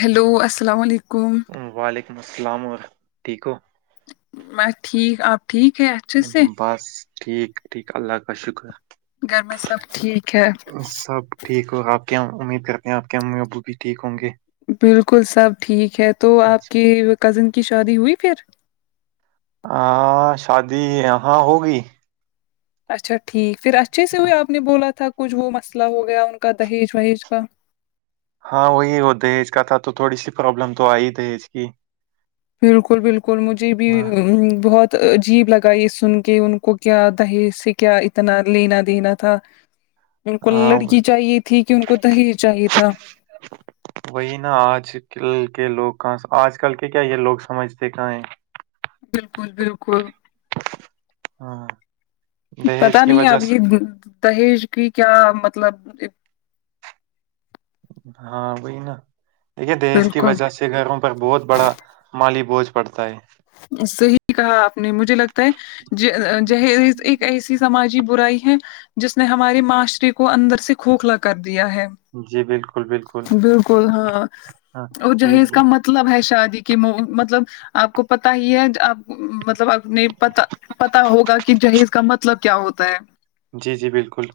hello السلام علیکم وعلیکم السلام ورحمت ٹھیک ہو بس ٹھیک آپ ٹھیک ہے اچھے سے بس ٹھیک ٹھیک اللہ کا شکر گھر میں سب ٹھیک ہے سب ٹھیک ہو آپ کے امید کرتے ہیں آپ کے امی ابو بھی ٹھیک ہوں گے بالکل سب ٹھیک ہے تو آپ اچھا کے کزن کی شادی ہوئی پھر آ ہاں شادی ہاں ہوگںی اچھا ٹھیک پھر اچھے سے ہو آپ نے بولا تھا کچھ وہ مسئلہ ہو گیا ان کا دہیج وہیج کا ہاں وہی وہ دہج کا تھا تو تھوڑی سی پروبلم تو آئی دہج کی بالکل بالکل مجھے بھی ہاں بہت عجیب لگا یہ سن کے ان کو کیا دہیز سے کیا اتنا لینا دینا تھا ان کو ہاں وہ- لڑکی چاہیے تھی کہ ان کو دہیج چاہیے تھا وہی نا آج کل کے لوگ کہاں آج کل کے کیا یہ لوگ سمجھتے کہاں ہیں بالکل بالکل ہاں پتا دہیج کی نہیں وجہ اب یہ سے دہیج کی کیا مطلب ہاں وہی نا دیکھے دھیج کی بالکل وجہ سے گھروں پر بہت بڑا مالی بوجھ پڑتا ہے صحیح کہا آپ نے مجھے لگتا ہے ج جہیز ایک ایسی سماجی برائی ہے جس نے ہماری معاشرے کو اندر سے کھوکھلا کر دیا ہے جی بالکل بالکل ہاں ہاں اور ہم، جہیز کا مت مطلب ہے شادی کی مو مطلب آپ کو پتا ہی ہے آپ مطلب اپنے پتا پتا ہوگا کہ جہیز کا مطلب کیا ہوتا ہے جی جی بالکل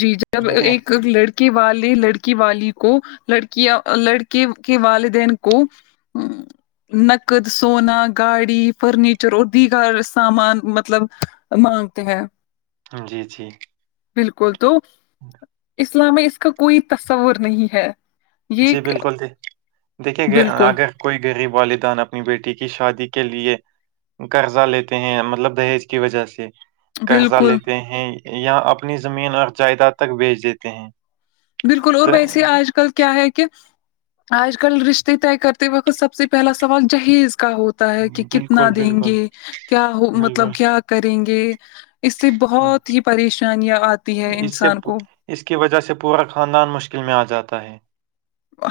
جی جب دیکھیے ایک لڑ کے والے لڑکی والی کو لڑکی لڑکے کے والدین کو ہ نک [unintelligible] سونا گاڑی فرنیچر اور دیگر سامان مطلب مانگتے ہیں جی جی بالکل تو اسلام میں اس کا کوئی تصور نہیں ہے یہ جی ایک- بالکل جی دیکھیے گ بالکل آگر کوئی غریب والدان اپنی بیٹی کی شادی کے لیے قرضہ لیتے ہیں مطلب دہیج کی وجہ سے قرضہ بالکل لیتے ہیں یا اپنی زمین اور جائیداد تک بیچ دیتے ہیں بالکل اور تو ویسے آج کل کیا ہے کہ آج کل رشتے طے کرتے وقت سب سے پہلا سوال جہیز کا ہو ہوتا ہے کہ کتنا بالکل دیں بالکل گے کیا ہو بالکل مطلب کیا کریں گے اس سے ہاں بہت ہی پریشانیاں آتی ہے اس سے انسان پو- کو اس کی وجہ سے پورا خاندان مشکل میں آ جاتا ہے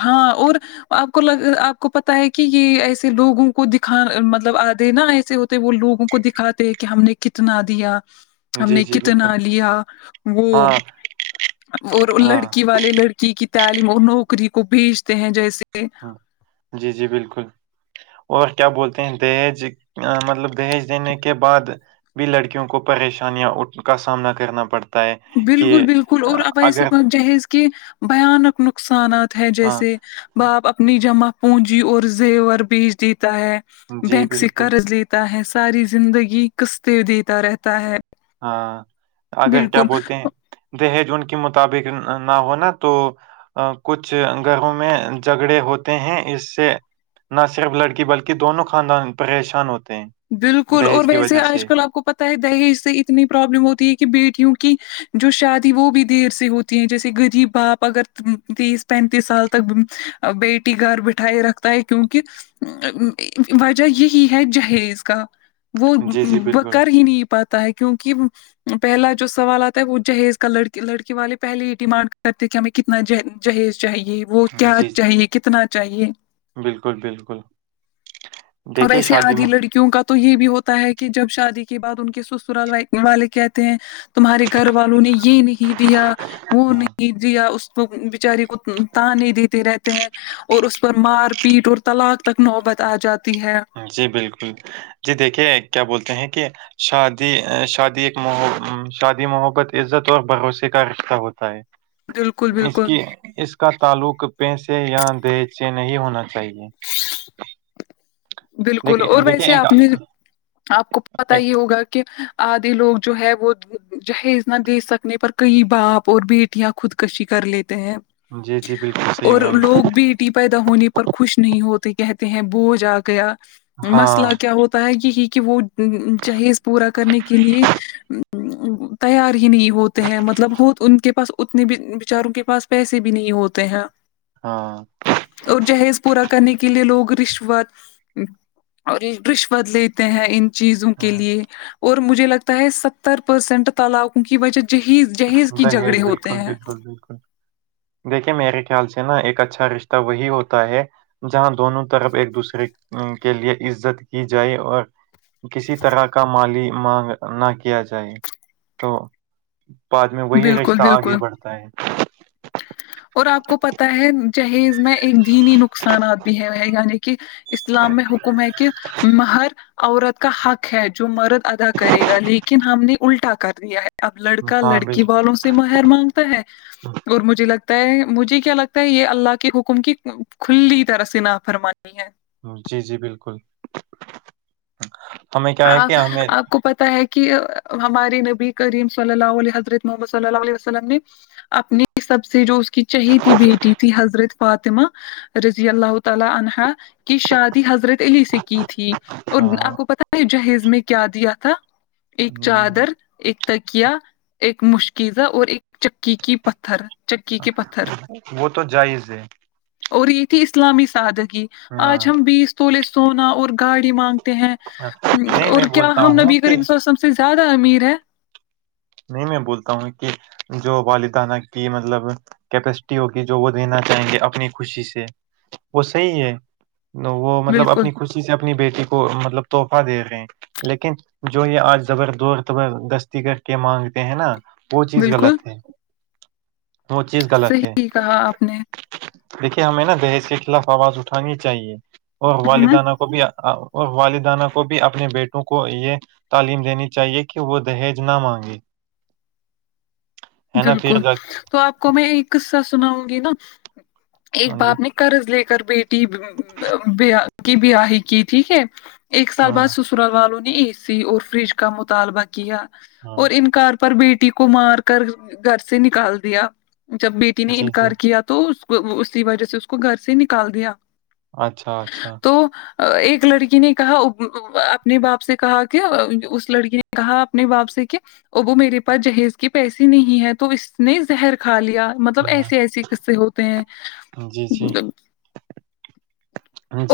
ہاں اور آپ کو ل آپ کو پتا ہے کہ یہ ایسے لوگوں کو دکھا مطلب آدے نا ایسے ہوتے وہ لوگوں کو دکھاتے کہ ہم نے کتنا دیا ہم جی نے جی بالکل کتنا لیا وہ ہاں اور ہاں لڑکی والے لڑکی کی تعلیم اور نوکری کو بھیجتے ہیں جیسے جی جی بالکل اور کیا بولتے ہیں دہیج مطلب دہیج دینے کے بعد بھی لڑکیوں کو پریشانیاں کا سامنا کرنا پڑتا ہے کہ بالکل بالکل اور آ، اب ایسے اگر بات جہیز کے بھیانک نقصانات ہے ہاں جیسے باپ اپنی جمع پونجی اور زیور بیج دیتا ہے جی بینک سے بالکل قرض لے تا ہے ساری زندگی کستے دیتا رہتا ہے ہاں اگر کیا بالکل بولتے ہیں دہیج ان کے مطابق نہ ہونا تو کچھ گھروں میں جگڑے ہوتے ہیں اس سے نہ صرف لڑکی بلکہ دونوں خاندان پریشان ہوتے ہیں بالکل اور دہیج کی ویسے وجہ آج سے کل آپ کو پتا ہے دہیج سے اتنی پرابلم ہوتی ہے کہ بیٹیوں کی جو شادی وہ بھی دیر سے ہوتی ہے جیسے غریب باپ اگر تیس پینتیس سال تک بیٹی گھر بٹھائے رکھتا ہے کیونکہ وجہ یہی ہے جہیز کا وہ جی جی وہ بالکل کر ہی نہیں پاتا ہے کیونکہ وہ پہلا جو سوال آتا ہے وہ جہیز کا لڑکے لڑکے والے پہلے ہی ڈیمانڈ کرتے کی ہمیں کتنا جہیز چاہیے وہ کیا جی جی چاہیے کتنا چاہیے بالکل بالکل دیکھے شادی میں [unintelligible] کیوںک تو یہ بھی ہوتا ہے کہ جب شادی کے بعد ان کے سسرال والے کہتے ہیں تمہارے گھر والوں نے یہ نہیں دیا وہ میں نہیں دیا اس بچاری کو تانے دیتے رہتے ہیں اور اس پر مار پیٹ اور طلاق تک نوبت آجاتی ہے جی بالکل جی دیکھیے کیا بولتے ہیں کہ شادی شادی ایک محت شادی محبت عزت اور بھروسے کا رشتہ ہوتا ہے بالکل اس بالکل کی اس کا تعلق پیسے یا دہج سے نہیں ہونا چاہیے بالکل دیکھیے اور دیکھیے ویسے ایک آپ نے آپ کو پتا ہی ایک- ہوگا کہ آدھی لوگ جو ہے وہ جہیز نہ دے سکنے پر کئی باپ اور بیٹیاں خودکشی کر لیتے ہیں جی جی بالکل صحیح اور میم لوگ بیٹی پیدا ہونے پر خوش نہیں ہوتے کہتے ہیں بوجھ آ گیا ہاں مسئلہ کیا ہوتا ہے یہی کہ وہ جہیز پورا کرنے کے لیے تیار ہی نہیں ہوتے ہیں مطلب ہو ان کے پاس اتنے بھی بچاروں کے پاس پیسے بھی نہیں ہوتے ہیں ہاں اور جہیز پورا کرنے کے لیے لوگ رشوت اور رشوت لیتے ہیں ان چیزوں کے ہاں، لیے اور مجھے لگتا ہے ستر پرسینٹ تلاقوں کی وجہ جہیز جہیز کی دہیج جھگڑے ہوتے بالکل ہیں بالکل بالکل دیکھیے میرے خیال سے نا ایک اچھا رشتہ وہی ہوتا ہے جہاں دونوں طرف ایک دوسرے کے لیے عزت کی جائے اور کسی طرح کا مالی مانگ نہ کیا جائے تو بعد میں وہی بالکل رشتہ آگے بالکل بڑھتا ہے اور آپ کو پتا ہے چہیز میں ایک دینی نقصانات بھی ہے یعنی کہ اسلام میں حکم ہے کہ مہر عورت کا حق ہے جو مرد ادا کرے گا لیکن ہم نے الٹا کر دیا ہے اب لڑکا ہاں لڑکی والوں سے مہر مانگتا ہے بالکل اور مجھے لگتا ہے مجھے کیا لگتا ہے یہ اللہ کے حکم کی کھلی طرح سے نافرمانی ہے جی جی بالکل ہمیں کیا ہے آ کہ ہمیں آپ کو پتا ہے کہ ہماری نبی کریم صلی اللہ علیہ حضرت محمد صلی اللہ علیہ وسلم نے اپنی سب سے جو اس کہ چہیتی بیٹی تھی حضرت فاطمہ رضی اللہ تعالی عنہا کی شادی حضرت علی سے کی تھی اور ہاں آپ کو پتا جہیز میں کیا دیا تھا ایک ہم، چادر ایک تکیا ایک مشکیزا اور ایک چکی کی پتھر چکی کے پتھر وہ تو جائز ہے اور یہ تھی اسلامی سادگی ہاں آج ہم بیس سولے سونا اور گاڑی مانگتے ہیں ہاں، نہیں اور میں کیا بولتا ہم ہوں نبی کہ کریم صلی اللہ وسلم سے زیادہ امیر ہے نہیں میں بولتا ہوں کہ جو والدانہ کی مطلب کیپیسٹی ہوگی جو وہ دینا چاہیں گے اپنی خوشی سے وہ صحیح ہے وہ مطلب بالکل اپنی خوشی سے اپنی بیٹی کو مطلب تحفہ دے رہے ہیں لیکن جو یہ آج زبر دور زبردستی کر کہ مانگتے ہیں نا وہ چیز غلط بالکل ہے وہ چیز غلط ہے صحیح کہا آپ نے دیکھیے ہمیں نا دہیج کے خلاف آواز اٹھانی چاہیے اور ہوں والدانہ کو بھی اور والدانہ کو بھی اپنے بیٹوں کو یہ تعلیم دینی چاہیے کہ وہ دہیج نہ مانگیں جی بالکل تو آپ کو میں ایک قصہ سناؤں گی نا ایک ہاں جی باپ نے قرض لے کر بیٹی ببا کی بیاہی کی ٹھیک ہے ایک سال ہاں بعد سس رال والوں نے اے سی اور فریج کا مطالبہ کیا ہاں اور انکار پر بیٹی کو مار کر گھر سے نکال دیا جب بیٹی نے جی جی انکار کیا تو اس کی وجہ سے اس کو گھر سے نکال دیا اچھا اچھا تو ایک لڑکی نے کہا او او اپنے باپ سے کہا کہ اس لڑکی کہا اپنے باپ سے کہ ابو میرے پاس جہیز کی پیسہ نہیں ہے تو اس نے زہر کھا لیا مطلب ہاں ایسے ایسے قصے ہوتے ہیں جی جی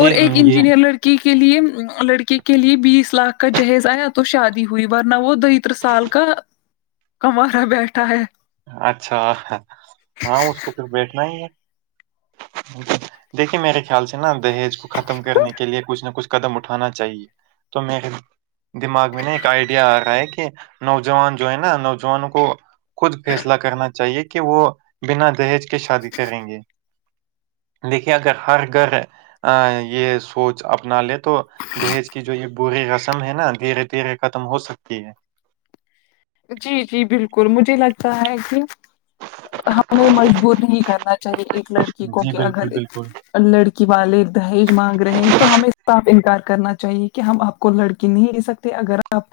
اور ایک انجینئر لڑ کی کے لیے لڑکی کے لیے بیس لاکھ کا جہیز آیا تو شادی ہوئی ورنہ وہ دہتر سال کا کوارا بیٹھا ہے اچھا ہاں اس کو پھر بیٹھنا ہی ہے دیکھیے میرے خیال سے نا دہیج کو ختم کرنے کے لیے کچھ نہ کچھ قدم اٹھانا چاہیے تو میں دماغ میں نا ایک آئیڈیا آ رہا ہے کہ نوجوان جو ہے نا نوجوانوں کو خود فیصلہ کرنا چاہیے کہ وہ بنا دہیج کے شادی کریں گے دیکھیے اگر ہر گھر آ یہ سوچ اپنا لے تو دہیج کی جو یہ بری رسم ہے نا دھیرے دھیرے ختم ہو سکتی ہے جی جی بالکل مجھے لگتا ہے کہ ہمیں مجبور نہیں کرنا چاہے ایک لڑکی کو جی کیا بالکل گھر ایک بالکل لڑکی والے دہیج مانگ رہے ہیں تو ہمیں صاف انکار کرنا چاہیے کہ ہم آپ کو لڑکی نہیں دے سک اگر آپ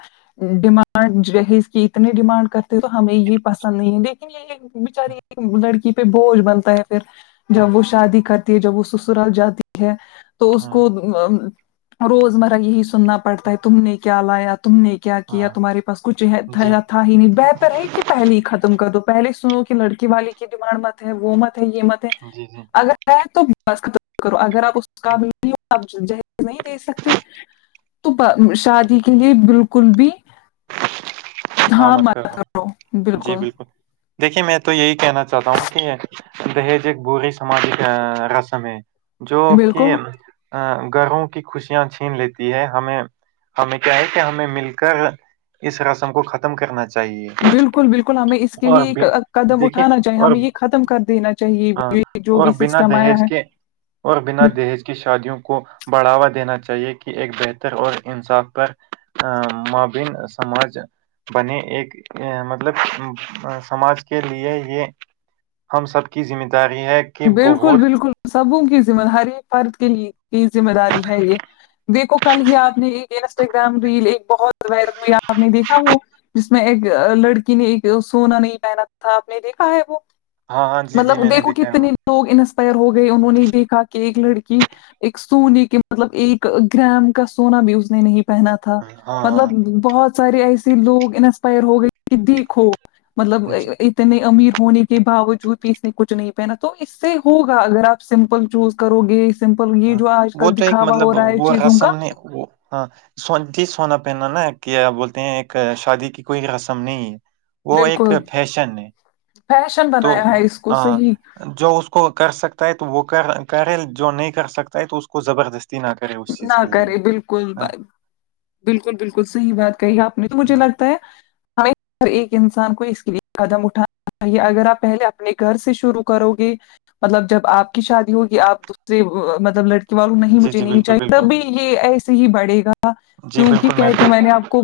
ڈیمانڈ جہیز یہ اتنی ڈیمانڈ کرتے تو ہمیں یہ پسند نہیں ہے لیکن یہ ایک بچاری ایک لڑکی پہ بوجھ بنتا ہے پھر ہاں جب وہ شادی کرتی ہے جب وہ سسرال جاتی ہے تو اس ہاں کو روز مرہ یہی سننا پڑتا ہے تم نے کیا لایا تم نے کیا کیا ہاں تمہارے پس کچھ ہے جی تھا ہی نہیں بہتر ہے کہ پہلے ہی ختم کر دو پہلے سنو کہ لڑکی والی کی ڈیمانڈ مت ہے وہ مت ہے یہ مت ہے جی جی اگر ہے تو بس ختم کرو اگر آپ اس قابل نہیں ہو آپ جہیز نہیں دے سکتے تو با شادی کے لیے بالکل بھی ہاں مت کرو بالکل دیکھیے میں تو یہی کہنا چاہتا ہوں کہ دہیج ایک بری سماجی رسم ہے جو کہ بالکل گھروں کی خوشیاں چھین لیتی ہے ہمیں ہمیں کیا ہے کہ ہمیں مل کر اس رسم کو ختم کرنا چاہیے بالکل بالکل ہمیں اس کے اور لیے قدم دیکھیے اٹھانا چاہیے اور ہمیں یہ ختم کر دینا چاہیے آ، یہ جو بھی اور بنا سسٹم آیا دہیج ہے کے اور بنا دہیج کی شادیوں کو بڑھاوا دینا چاہیے کہ ایک بہتر اور انصاف پر مابین سماج بنے ایک مطلب سماج کے لیے یہ ہم سب کی ذمہ داری ہے کہ بالکل بہت بالکل سب ہوں کی ذمہ داری فرد کے کی ذمہ داری ہے یہ دیکھو کل ہی آپ نے انسٹاگرام ریل ایک بہت وائرل ہوئی آپ نے دیکھا وہ جس میں ایک لڑکی نے ایک سونا نہیں پہنا تھا آپ نے دیکھا ہے وہ ہاں ہاں جی جی مطلب میں نے دیکھو دیکھا ہے وہ کتنے لوگ انسپائر ہو گئے انہوں نے دیکھا کہ ایک لڑکی ایک سونے کے مطلب ایک گرم کا سونا بھی اس نے نہیں پہنا تھا ہاں مطلب ہاں بہت سارے ایسے لوگ انسپائر ہو گئے کہ دیکھو مطلب جی اتنے امیر ہونے کے باوجود بھی اس نے کچھ نہیں پہنا تو اس سے ہوگا اگر آپ سمپل چوز کرو گے سمپل یہ ہاں جو آج وہ کل تو ایک دکھاوا ہو مطلب رہا ہے وہ چیزوں کا رسم نے وہ ہاں سو جی سونا پہننا نا کیا بولتے ہیں ایک شادی کی کوئی رسم نہیں ہے وہ ایک بالکل فیشن ہے فیشن تو بنایا ہے اس کو ہاں صحیح جو اس کو کر سکتا ہے تو وہ کر کرے جو نہیں کر سکتا ہے تو اس کو زبردستی نہ کر نہ کرے بالکل بالکل بالکل صحیح بات کہی آپ نے تو مجھے ہاں لگتا ہے ہمیں ہر ایک انسان کو اس کے لیے قدم اٹھانا چاہیے اگر آپ پہلے اپنے گھر سے شروع کرو گے مطلب جب آپ کی شادی ہوگی آپ اسے مطلب لڑکی والوں نہیں جی مجھے جی نہیں بالکل چاہیے بالکل تبھی یہ ایسے ہی بڑھے گا جی کیونکہ بالکل کھے تھے میں نے آپ کو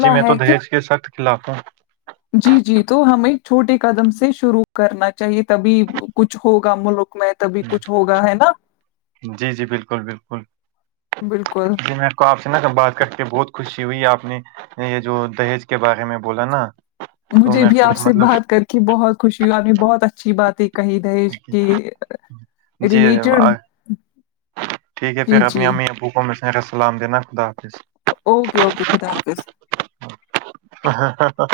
جی میں تو ہے کہ دہج کے سخت خلاف ہوں جی جی تو ہمیں چھوٹے قدم سے شروع کرنا چاہیے تبھی کچھ ہوگا ملک میں تبھی کچھ ہوگا ہے نا جی جی بالکل بالکل بالکل میں کو آپ سے نا بات کر کے بہت خوشی ہوئی آپ نے یہ جو دہیج کے بارے میں بولا نا تو مجھے میں بھی آپ کو سے مطلب بات کر کے بہت خوشی ہوئی آپ نے بہت اچھی باتیں کہی دہیج کے جی ریلیٹڈ آ- ٹھیک ہے پھر جی اپنی جی امی ابو کو میرا السلام دینا خدا حافظ اوکے اوکے خدا حافظ ہاں ہاں ہاں ہاں